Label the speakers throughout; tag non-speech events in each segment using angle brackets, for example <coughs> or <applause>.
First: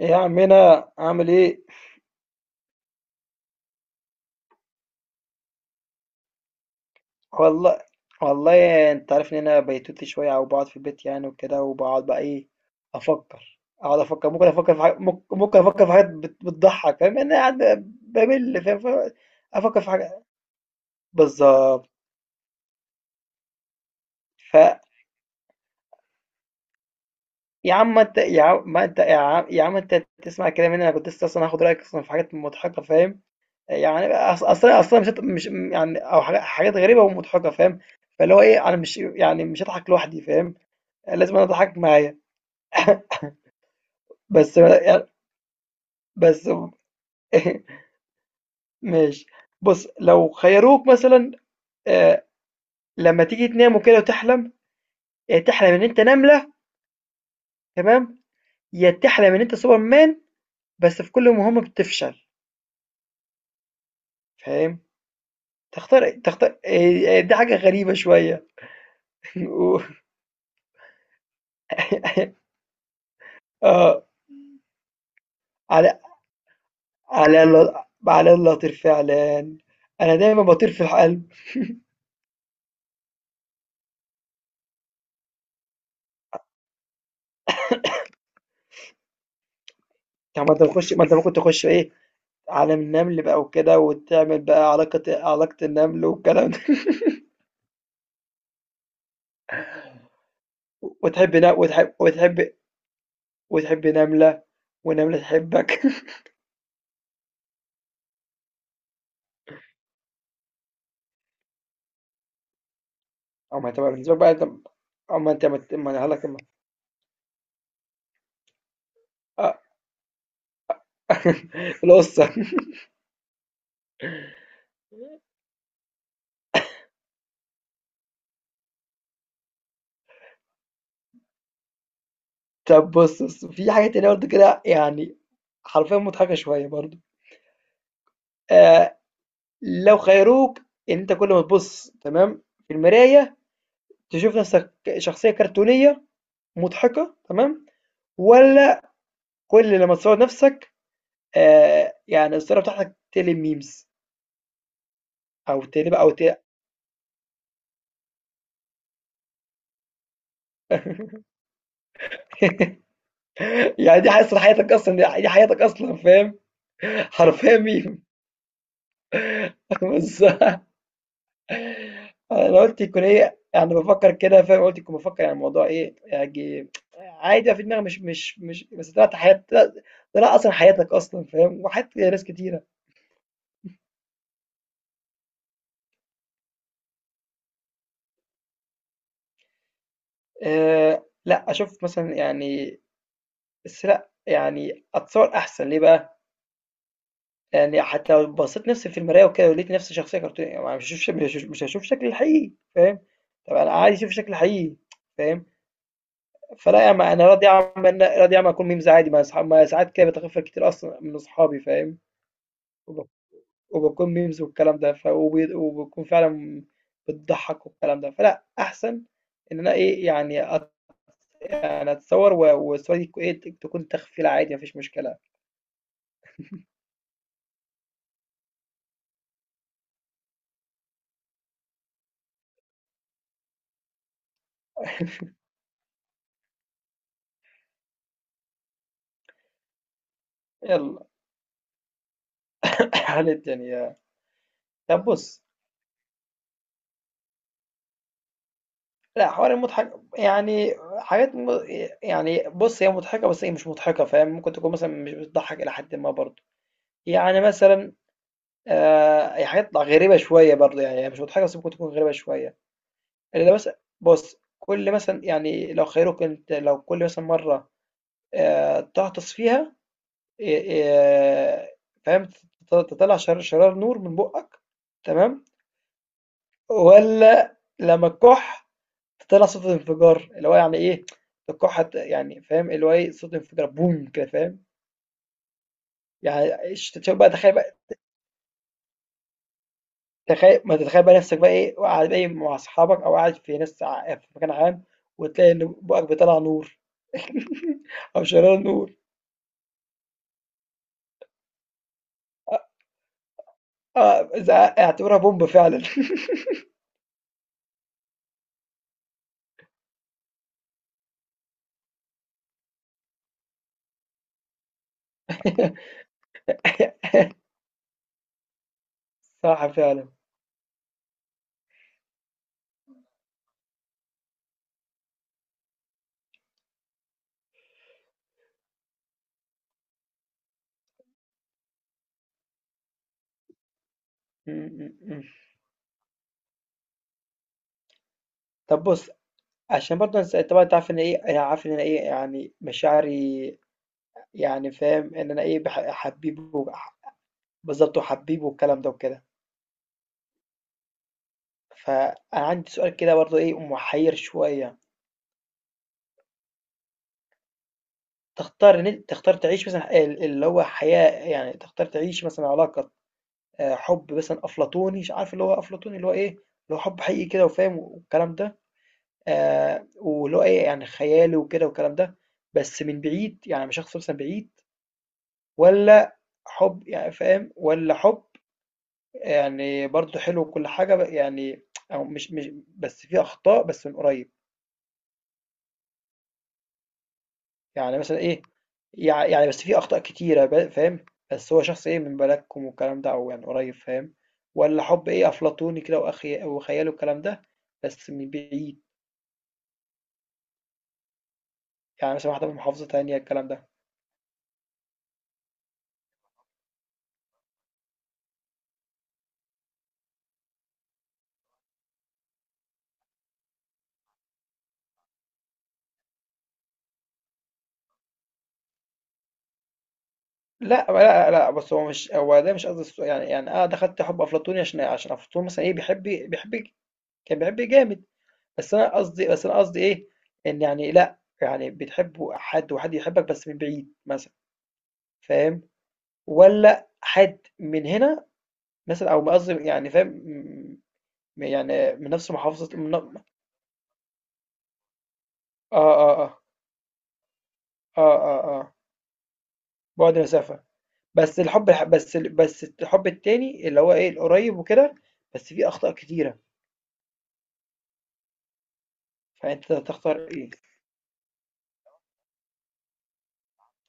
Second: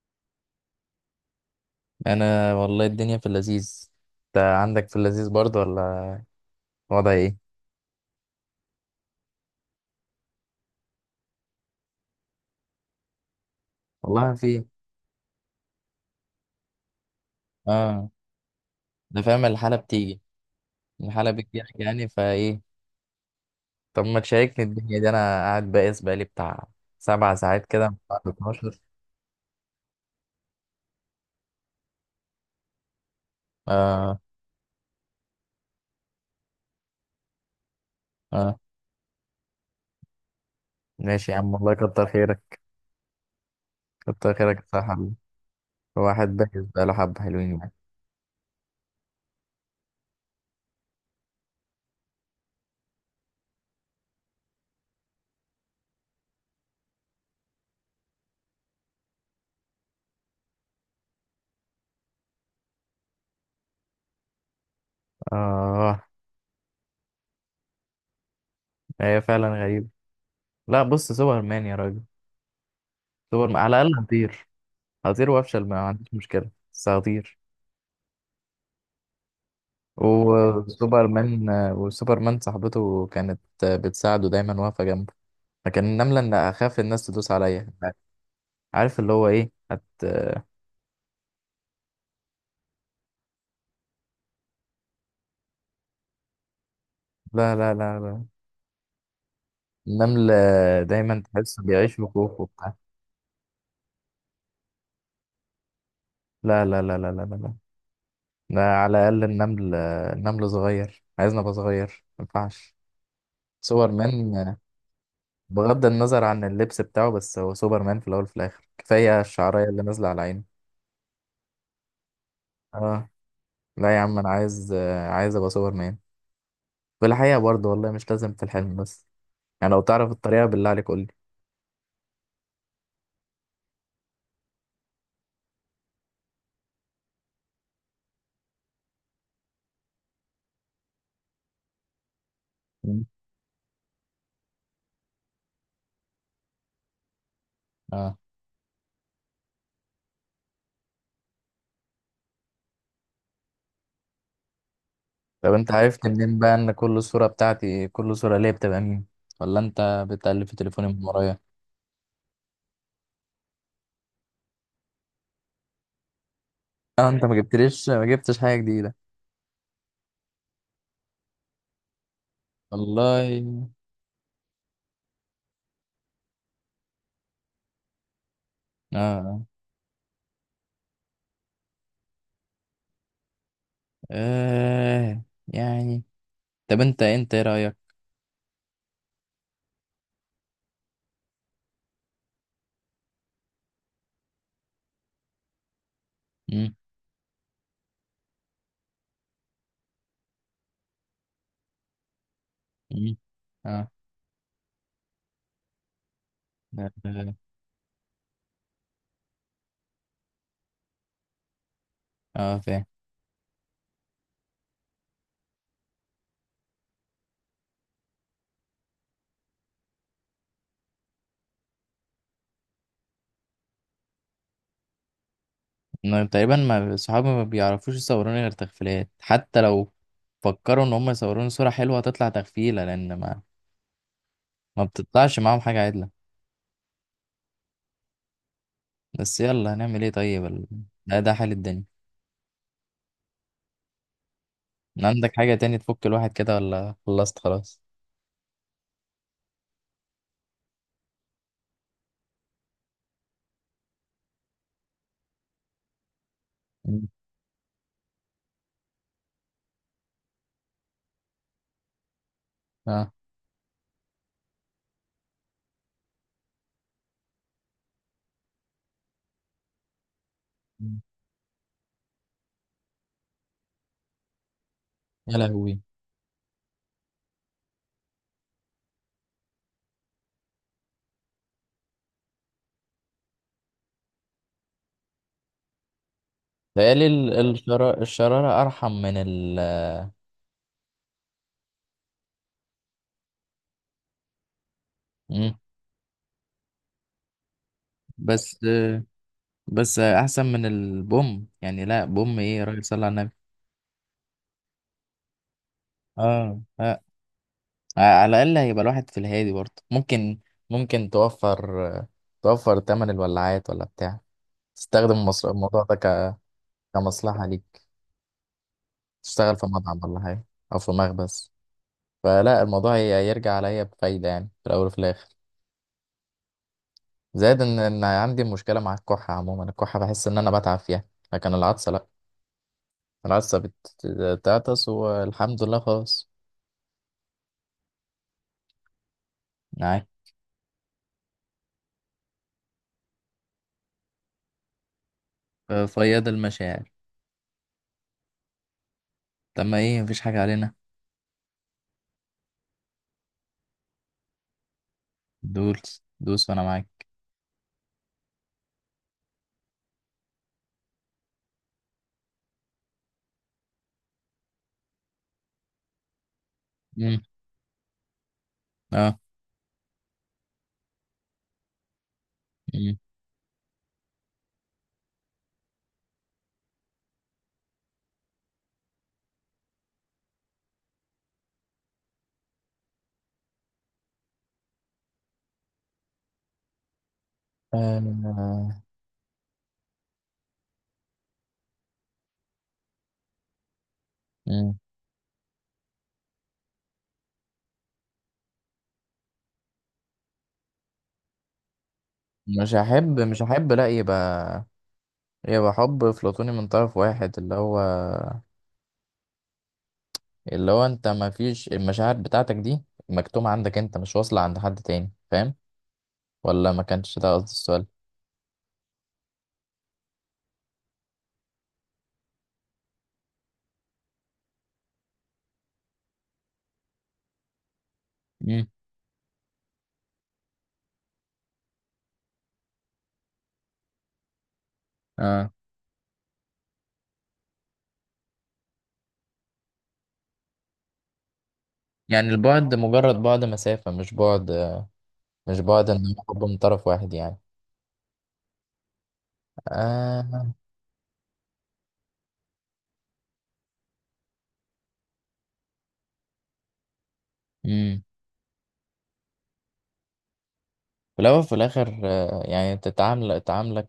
Speaker 1: ايه يا عمنا عامل ايه؟
Speaker 2: انا والله الدنيا في اللذيذ. انت عندك في اللذيذ برضه ولا؟ وضع ايه؟
Speaker 1: والله والله انت عارف ان انا بيتوتي شويه، او بقعد في البيت يعني وكده، وبقعد بقى ايه، افكر، اقعد افكر،
Speaker 2: والله
Speaker 1: ممكن
Speaker 2: في.
Speaker 1: افكر في حاجات، ممكن افكر في حاجات بتضحك. فاهم انا قاعد
Speaker 2: اه،
Speaker 1: بمل؟ فاهم؟
Speaker 2: انا فاهم الحالة
Speaker 1: افكر في
Speaker 2: بتيجي.
Speaker 1: حاجه.
Speaker 2: الحالة بتجيلك
Speaker 1: بالظبط.
Speaker 2: يعني فايه. طب ما
Speaker 1: ف
Speaker 2: تشاركني الدنيا دي، انا قاعد بائس بقالي بتاع سبع ساعات
Speaker 1: يا
Speaker 2: كده من
Speaker 1: عم انت،
Speaker 2: بعد
Speaker 1: يا عم
Speaker 2: 12.
Speaker 1: ما انت يا عم يا عم انت تسمع كده مني، انا كنت لسه اصلا هاخد رايك اصلا في حاجات مضحكه فاهم. يعني
Speaker 2: اه
Speaker 1: اصلا مش يعني، او حاجات غريبه ومضحكه فاهم. فاللي هو
Speaker 2: اه
Speaker 1: ايه، انا مش يعني، مش هضحك لوحدي فاهم،
Speaker 2: ماشي
Speaker 1: لازم
Speaker 2: يا
Speaker 1: أنا
Speaker 2: عم والله
Speaker 1: أضحّاك
Speaker 2: كتر
Speaker 1: معايا.
Speaker 2: خيرك.
Speaker 1: <laughs>
Speaker 2: كتر خيرك
Speaker 1: بس
Speaker 2: يا
Speaker 1: يعني
Speaker 2: صاحبي. الواحد
Speaker 1: بس
Speaker 2: بائس
Speaker 1: <laughs>
Speaker 2: بقاله حبة حلوين يعني.
Speaker 1: ماشي. بُص، لو خيّروك مثلًا، آآ لمّا تيجي تنام وكده وتحلم، يا تحلم إن أنت نملة، تمام، يا تحلم إن أنت Superman، بس في كل مهمة بتفشل، فاهم؟
Speaker 2: اه.
Speaker 1: تختار دي حاجة غريبة شوية.
Speaker 2: هي
Speaker 1: <laughs>
Speaker 2: فعلا
Speaker 1: و
Speaker 2: غريبة. لا بص سوبر مان يا راجل. سوبر مان على الاقل
Speaker 1: آه،
Speaker 2: هطير. هطير وافشل ما
Speaker 1: على
Speaker 2: عنديش مشكلة بس هطير.
Speaker 1: على ال على الله أطير فعلًا، أنا دايمًا باطير في القلب.
Speaker 2: وسوبرمان صاحبته كانت بتساعده دايما واقفة جنبه. لكن النملة ان اخاف الناس تدوس عليا. عارف اللي هو ايه
Speaker 1: طب ما أنت بتخش، ما أنت ممكن تخش إيه، عالم النمل بقى وكده، وتعمل بقى علاقة، النمل والكلام ده.
Speaker 2: لا لا لا لا، النمل
Speaker 1: <laughs>
Speaker 2: دايما تحس بيعيش
Speaker 1: وتحب
Speaker 2: في كوخ وبتاع.
Speaker 1: وتحب نملة، ونملة تحبك.
Speaker 2: لا لا لا لا لا لا لا، ده على الأقل النمل. النمل صغير عايزنا أبقى صغير ما ينفعش.
Speaker 1: <laughs> أو ما تبقى بالنسبة لك بقى.
Speaker 2: سوبرمان،
Speaker 1: طب، أو ما أنت ما ت-
Speaker 2: بغض
Speaker 1: ما أنا
Speaker 2: النظر
Speaker 1: هقولك
Speaker 2: عن اللبس بتاعه، بس هو سوبرمان في الأول وفي الآخر، كفاية
Speaker 1: آه.
Speaker 2: الشعرية اللي نازلة على عينه.
Speaker 1: <laughs> القصة.
Speaker 2: اه. لا يا عم أنا عايز، أبقى سوبرمان. في الحقيقة برضه والله مش لازم في الحلم بس. يعني لو تعرف الطريقة بالله عليك قول لي.
Speaker 1: طب بص في حاجة تانية برضه كده يعني، حرفيا مضحكة شوية برضه. آه، لو خيروك إن أنت كل ما تبص، تمام، في
Speaker 2: مم.
Speaker 1: المراية، تشوف نفسك شخصية كرتونية مضحكة، تمام،
Speaker 2: اه.
Speaker 1: ولا كل لما تصور نفسك يعني الصورة بتاعتك تقلب memes،
Speaker 2: طب
Speaker 1: أو
Speaker 2: انت
Speaker 1: تقلب
Speaker 2: عرفت
Speaker 1: أو ت
Speaker 2: منين
Speaker 1: <laughs>
Speaker 2: بقى ان كل صورة بتاعتي، كل صورة ليا بتبقى مين؟ ولا انت بتقلب في تليفوني من ورايا؟
Speaker 1: يعني دي أصلًا حياتك أصلًا، دي حياتك أصلًا فاهم،
Speaker 2: اه انت
Speaker 1: حرفيًا meme.
Speaker 2: ما جبتش حاجة جديدة.
Speaker 1: <laughs> بس أنا قُلت يكون إيه،
Speaker 2: والله.
Speaker 1: يعني بافكّر كده فاهم، قُلت يكون بافكّر يعني الموضوع إيه، يعني عادي بقى في دماغي، مش بس
Speaker 2: اه
Speaker 1: طلعت حياة،
Speaker 2: اه
Speaker 1: طلع أصلًا حياتك أصلًا فاهم، وحياة ناس كتيرة.
Speaker 2: آه، يعني. طب انت ايه رأيك؟
Speaker 1: لأ أشوف مثلًا يعني، بس لأ، يعني أتصور أحسن ليه بقى؟
Speaker 2: مم.
Speaker 1: يعني حتى لو بصّيت نفسي في المراية وكده، ولقيت نفسي شخصية كرتونية، ما مش هاشوف شكلي الحقيقي فاهم،
Speaker 2: مم.
Speaker 1: طَب أنا
Speaker 2: اه
Speaker 1: عايز أشوف شكلي الحقيقي فاهم،
Speaker 2: اه
Speaker 1: فلأ، ما
Speaker 2: آه،
Speaker 1: أنا راضي أعمل أكون memes عادي، ما أصحا، ما ساعات كده باتغفل كتير أصلًا من أصحابي فاهم،
Speaker 2: آه، فاهم.
Speaker 1: وب وباكون memes والكلام ده، ف وب وباكون فعلًا بتضحّك والكلام ده، فلأ أحسن إن أنا إيه يعني يعني أتصوّر، والصورة دي تكون تخفيلة عادي ما فيش مشكلة،
Speaker 2: إنه تقريبا ما صحابي ما بيعرفوش يصوروني غير تغفيلات، حتى لو فكروا ان هم يصوروني صورة حلوة هتطلع تغفيلة، لان ما بتطلعش معاهم حاجة عدلة. بس يلا هنعمل ايه طيب
Speaker 1: يالّا
Speaker 2: ده حال الدنيا.
Speaker 1: هانت. <laughs> يعني طَب
Speaker 2: عندك
Speaker 1: بُص،
Speaker 2: حاجة تاني تفك الواحد كده ولا خلصت خلاص؟
Speaker 1: لأ حوار مضحك يعني، حاجات م يعني بُص هي مضحكة بس هي مش مضحكة فاهم، ممكن تكون مثلًا مش بتضحّك إلى حدٍ ما برضه،
Speaker 2: مم.
Speaker 1: يعني مثلًا هي حاجات غريبة شوية برضه، يعني هي مش مضحكة بس ممكن تكون غريبة شوية،
Speaker 2: اه
Speaker 1: اللي مثلًا بُص، كل مثلًا يعني لو خيروك أنت، لو كل مثلًا مرة تغطس فيها،
Speaker 2: مم.
Speaker 1: آآ فاهم، تطلّع شرار نور من بُقّك،
Speaker 2: يا
Speaker 1: تمام،
Speaker 2: لهوي.
Speaker 1: والّا لمّا فطلع صوت الانفجار، اللي هو يعني إيه، القاعة ت يعني فاهم، اللي هو إيه، صوت انفجار بوم كده فاهم، يعني
Speaker 2: بقالي
Speaker 1: تشوف بقى، تخيل بقى،
Speaker 2: الشرارة أرحم من
Speaker 1: تخيل، ما تتخيل بقى نفسك بقى إيه، قاعد بقى إيه مع أصحابك، أو قاعد في ناس في مكان عام، وتلاقي
Speaker 2: مم.
Speaker 1: إن بُقك بيطلّع نور أو شرارة
Speaker 2: بس
Speaker 1: نور،
Speaker 2: بس أحسن من البوم، يعني لا بوم ايه يا راجل صلى على النبي.
Speaker 1: آه، إذا اعتبرها بومب فعلًا.
Speaker 2: اه آه. على الأقل هيبقى الواحد في الهادي برضه، ممكن توفر تمن الولاعات ولا بتاع. تستخدم الموضوع ده
Speaker 1: <laughs>
Speaker 2: كمصلحة ليك، تشتغل في
Speaker 1: صح
Speaker 2: مطعم
Speaker 1: فعلًا.
Speaker 2: ولا حاجة، أو في مخبز. فلا الموضوع يرجع عليا بفايدة يعني في الأول وفي الآخر. زائد إن عندي مشكلة مع الكحة، عموما الكحة بحس إن أنا بتعب فيها. لكن العطسة لأ، العطسة
Speaker 1: إمم،
Speaker 2: بتعطس
Speaker 1: إمم، إمم.
Speaker 2: والحمد لله خلاص.
Speaker 1: طب بُص، عشان
Speaker 2: معاك.
Speaker 1: برضه أنت طبعًا أنت عارف إن إيه، أنا عارف إن أنا إيه، يعني مشاعري، يعني فاهم، إن أنا إيه،
Speaker 2: فياض
Speaker 1: حبيب
Speaker 2: المشاعر.
Speaker 1: بالضبط، وحبيب والكلام ده وكده.
Speaker 2: طب ما إيه مفيش حاجة علينا.
Speaker 1: فأنا عندي سؤال كده برضه إيه، محيّر شوية،
Speaker 2: دوس دوس وأنا معاك.
Speaker 1: تختار إن أنت تعيش مثلًا اللي هو حياة، يعني تختار تعيش مثلًا علاقة، حُب مثلًا أفلاطوني، عارف اللي هو أفلاطوني، اللي هو إيه، اللي هو حُب
Speaker 2: مم.
Speaker 1: حقيقي كده، وفاهم والكلام ده،
Speaker 2: أه
Speaker 1: واللي هو إيه يعني خيالي وكده والكلام ده، بس
Speaker 2: مم.
Speaker 1: من بعيد، يعني من شخص مثلًا بعيد، والّا حُب يعني فاهم، والّا حُب يعني برضه حلو، وكل حاجة يعني، أو مش، بس في أخطاء بس من قريب؟ يعني مثلا إيه،
Speaker 2: آه،
Speaker 1: يعني بس في أخطاء كتيرة فاهم، بس هو شخص إيه من بلدكم والكلام ده، أو يعني قريب فاهم،
Speaker 2: مم.
Speaker 1: ولا حب إيه أفلاطوني كده، وأخي وخياله الكلام ده بس من بعيد، يعني مثلا واحدة من
Speaker 2: مش
Speaker 1: محافظة تانية
Speaker 2: هحب مش
Speaker 1: الكلام ده.
Speaker 2: هحب لا يبقى، يبقى حب أفلاطوني من طرف واحد، اللي هو انت ما فيش المشاعر بتاعتك دي مكتومة عندك انت، مش واصلة عند حد تاني، فاهم؟ ولا ما كانش ده قصدي السؤال.
Speaker 1: لا بس هو مش، هو ده مش قصدي السؤال. يعني أنا دخلت حب أفلاطوني عشان أفلاطون مثلا إيه بيحب، كان بيحب جامد،
Speaker 2: امم
Speaker 1: بس أنا قصدي، إيه، إن يعني لا، يعني بتحب حد وحد يحبك بس من بعيد مثلا
Speaker 2: اه.
Speaker 1: فاهم، ولا حد من هنا مثلًا، أو قصدي يعني فاهم، يعني من
Speaker 2: يعني
Speaker 1: نفس
Speaker 2: البعد
Speaker 1: محافظة من آه،
Speaker 2: مجرد بعد مسافة، مش بعد،
Speaker 1: آه،
Speaker 2: ان هو
Speaker 1: آه،
Speaker 2: حب من طرف واحد يعني.
Speaker 1: آه، آه، آه، بُعد
Speaker 2: آه.
Speaker 1: مسافة، بس الحُب الح بس ال بس الحُب التاني اللي هو إيه، القريّب وكده، بس فيه أخطاء كتيرة،
Speaker 2: امم.
Speaker 1: فأنت تختار إيه؟
Speaker 2: في الاول وفي الاخر آه، يعني تعاملك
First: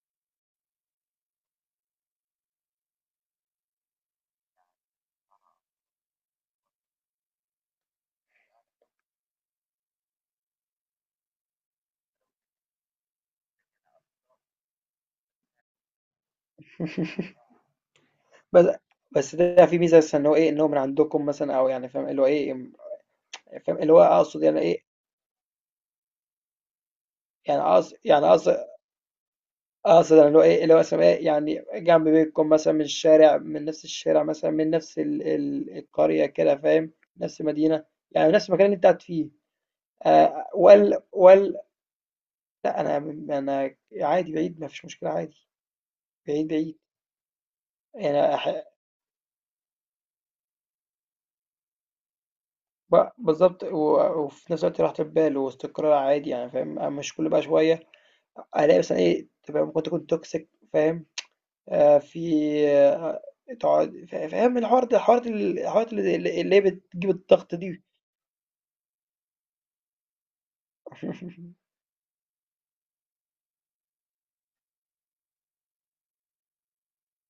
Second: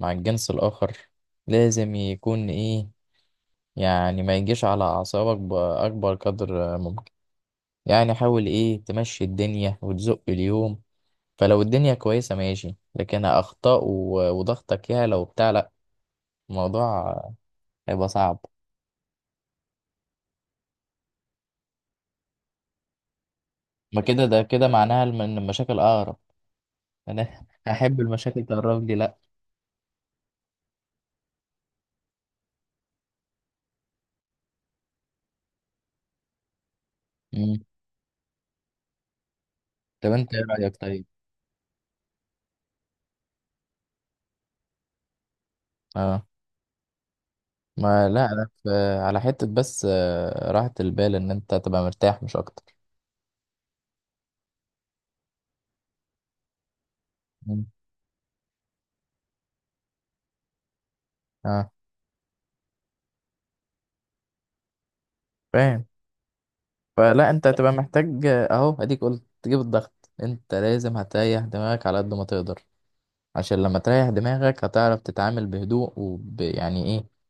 Speaker 2: مع الجنس الاخر لازم يكون ايه، يعني ما يجيش على اعصابك باكبر قدر ممكن. يعني حاول ايه تمشي الدنيا وتزق اليوم. فلو الدنيا كويسة ماشي، لكن أخطاء وضغطك يا لو بتاع، لأ، الموضوع هيبقى صعب.
Speaker 1: بس بس ده فيه ميزة مثلًا إن هو إيه، إن هو من عندكم مثلًا، أو يعني فاهم اللي هو إيه، فاهم اللي
Speaker 2: ما
Speaker 1: هو
Speaker 2: كده، ده
Speaker 1: أقصد يعني
Speaker 2: كده
Speaker 1: إيه،
Speaker 2: معناها إن المشاكل أقرب. أنا
Speaker 1: يعني
Speaker 2: <laughs> أحب
Speaker 1: يعني
Speaker 2: المشاكل تقرب لي؟ لأ.
Speaker 1: أقصد اللي هو إيه، اللي هو مثلًا إيه، يعني جنب بيتكم مثلًا، من الشارع، من نفس الشارع مثلًا، من نفس ال ال القرية كده فاهم، نفس
Speaker 2: مم.
Speaker 1: المدينة، يعني نفس المكان اللي أنت قاعد فيه.
Speaker 2: طب أنت إيه رأيك
Speaker 1: وال
Speaker 2: طيب؟
Speaker 1: وال لأ أنا أنا عادي، بعيد ما فيش مشكلة عادي،
Speaker 2: أه.
Speaker 1: بعيد،
Speaker 2: ما لأ
Speaker 1: يعني
Speaker 2: أنا في، على حتة بس آه، راحة البال إن أنت تبقى مرتاح مش أكتر.
Speaker 1: بالضبط، و وفي نفس الوقت راحة البال واستقرار عادي يعني فاهم، مش كل بقى
Speaker 2: مم.
Speaker 1: شوية ألاقي مثلًا إيه، طب أنا ممكن تكون toxic فاهم؟
Speaker 2: أه
Speaker 1: آه، في آه، تقعد فاهم الحوار ده،
Speaker 2: فاهم.
Speaker 1: الحوارات اللي هي بتجيب
Speaker 2: فلا أنت
Speaker 1: الضغط
Speaker 2: هتبقى
Speaker 1: دي.
Speaker 2: محتاج آه، أهو أديك قلت تجيب الضغط، أنت لازم هتريح
Speaker 1: <laughs>
Speaker 2: دماغك على قد ما تقدر. عشان لما تريح دماغك هتعرف تتعامل بهدوء يعني ايه،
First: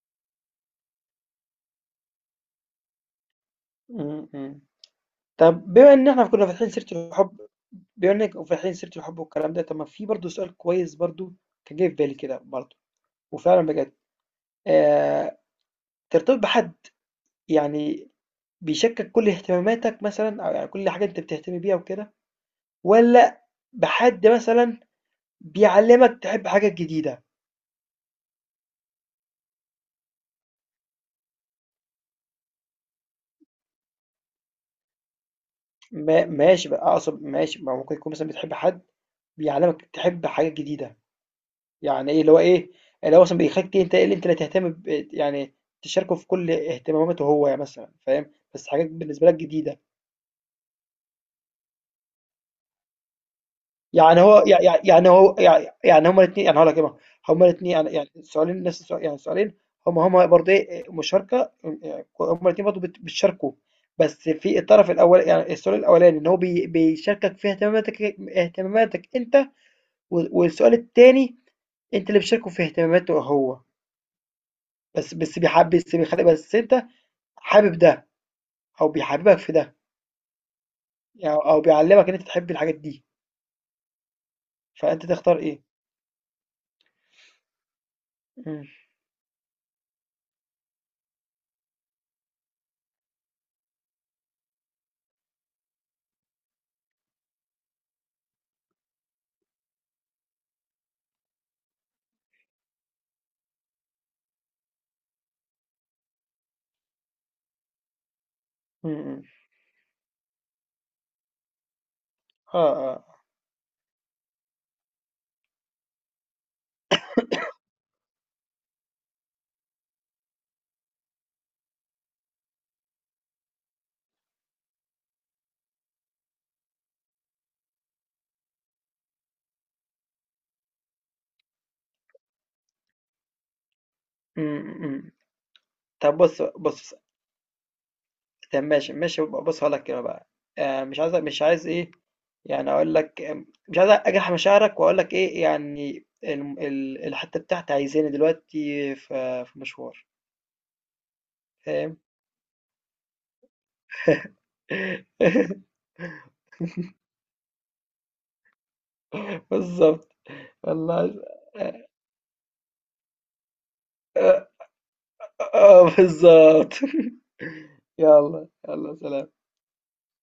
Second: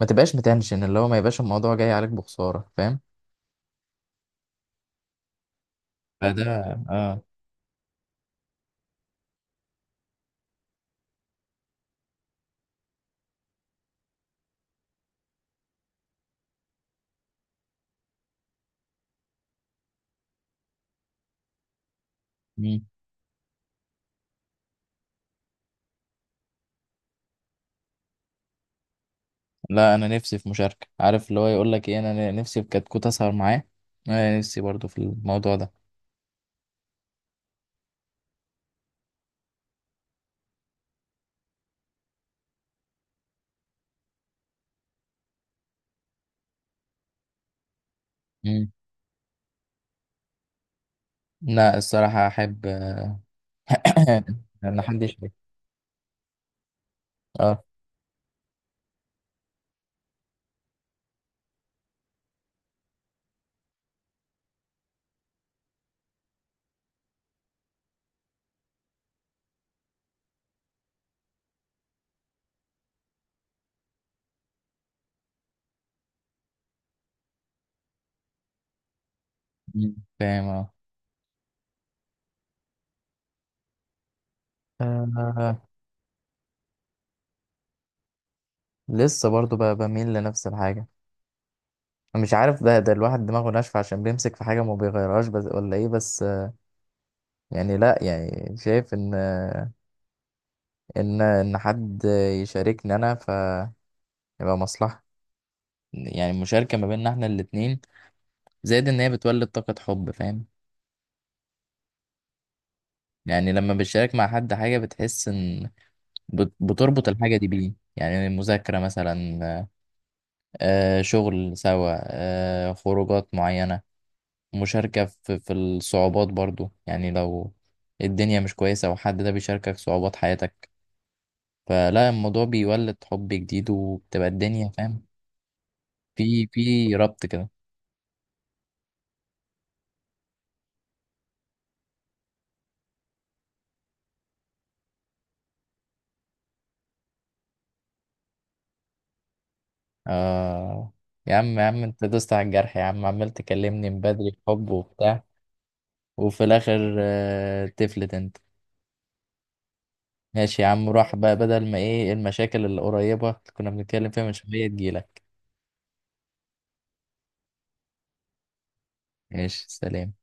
Speaker 2: ما تبقاش متنشن، اللي هو ما يبقاش الموضوع جاي عليك بخسارة، فاهم؟
Speaker 1: م- م. طب بما ان احنا
Speaker 2: فده
Speaker 1: كنا فاتحين سيرة
Speaker 2: اه
Speaker 1: الحب، بما انك فاتحين سيرة الحب والكلام ده، طب ما في برضه سؤال كويس برضه كان جاي في بالي كده برضه، وفعلا بجد، آه، ترتبط بحد يعني بيشكك كل اهتماماتك مثلا، او يعني كل حاجة انت بتهتم بيها وكده،
Speaker 2: مم.
Speaker 1: ولا بحد مثلا بيعلمك تحب حاجة جديدة.
Speaker 2: لا انا نفسي في مشاركة، عارف اللي هو يقول لك ايه، انا نفسي في كتكوت اسهر معاه. انا نفسي برضو في الموضوع ده.
Speaker 1: ما ماشي بقى، اقصد ماشي، ما ممكن يكون مثلا بتحب حد بيعلمك تحب حاجات جديده، يعني ايه اللي هو ايه، اللي هو مثلا بيخليك انت ايه اللي انت لا تهتم ب... يعني تشاركه في كل اهتماماته هو، يعني مثلا فاهم بس
Speaker 2: مم.
Speaker 1: حاجات بالنسبه لك جديده.
Speaker 2: لا الصراحة احب
Speaker 1: يعني
Speaker 2: <coughs>
Speaker 1: هو
Speaker 2: ان حد
Speaker 1: يعني
Speaker 2: يشارك.
Speaker 1: هو يعني هما الاثنين، يعني هقول لك ايه بقى، هما
Speaker 2: اه
Speaker 1: الاثنين يعني، يعني السؤالين نفس السؤال، يعني السؤالين هما هما برضه ايه، مشاركه يعني، هما الاثنين برضه بتشاركوا، بس في الطرف الاول يعني السؤال الاولاني ان هو بيشاركك في اهتماماتك، انت، والسؤال التاني أنت اللي بتشاركه في اهتماماته هو، بس بس بيحب بس بيخلّي بس أنت حابب ده، أو بيحببك في ده،
Speaker 2: مم. فاهم اه
Speaker 1: يعني أو بيعلّمك إن أنت تحب الحاجات دي، فأنت تختار
Speaker 2: آه،
Speaker 1: إيه؟ إمم،
Speaker 2: لسه برضو بميل لنفس الحاجة. مش عارف ده الواحد دماغه ناشفة عشان بيمسك في حاجة ما بيغيرهاش بس، ولا ايه بس. يعني لا يعني شايف ان، ان حد يشاركني انا فيبقى مصلحة، يعني المشاركة ما بيننا احنا الاتنين، زائد
Speaker 1: إمم،
Speaker 2: ان هي
Speaker 1: إمم،
Speaker 2: بتولد طاقة حب، فاهم؟
Speaker 1: آه، آه،
Speaker 2: يعني لما بتشارك مع حد حاجة بتحس ان بتربط الحاجة دي بيه، يعني مذاكرة مثلا، آه، شغل سوا، آه، خروجات معينة، مشاركة في الصعوبات برضو، يعني لو الدنيا مش كويسة وحد ده بيشاركك صعوبات حياتك، فلا الموضوع بيولد حب جديد وبتبقى الدنيا
Speaker 1: إمم،
Speaker 2: فاهم.
Speaker 1: إمم، طب بُص
Speaker 2: في
Speaker 1: بُص
Speaker 2: في ربط كده.
Speaker 1: طب ماشي، بُص هاقول لك كده بقى، مش عايز إيه، يعني أقول لك مش عايز أجرح مشاعرك، وأقول لك إيه، يعني الم ال الحتّة بتاعتي عايزاني دلوقتي في مشوار،
Speaker 2: آه يا عم، يا عم
Speaker 1: فاهم؟
Speaker 2: انت دوست على الجرح يا عم، عمال تكلمني من بدري في
Speaker 1: <laughs>
Speaker 2: حب وبتاع، وفي الاخر آه تفلت انت.
Speaker 1: بالضبط.
Speaker 2: ماشي يا عم
Speaker 1: والله
Speaker 2: روح
Speaker 1: <laughs>
Speaker 2: بقى، بدل ما
Speaker 1: آه,
Speaker 2: ايه المشاكل اللي قريبة اللي كنا بنتكلم فيها من
Speaker 1: آه,
Speaker 2: شوية تجيلك.
Speaker 1: آه بالظبط <laughs> يلا سلام.
Speaker 2: ماشي سلام.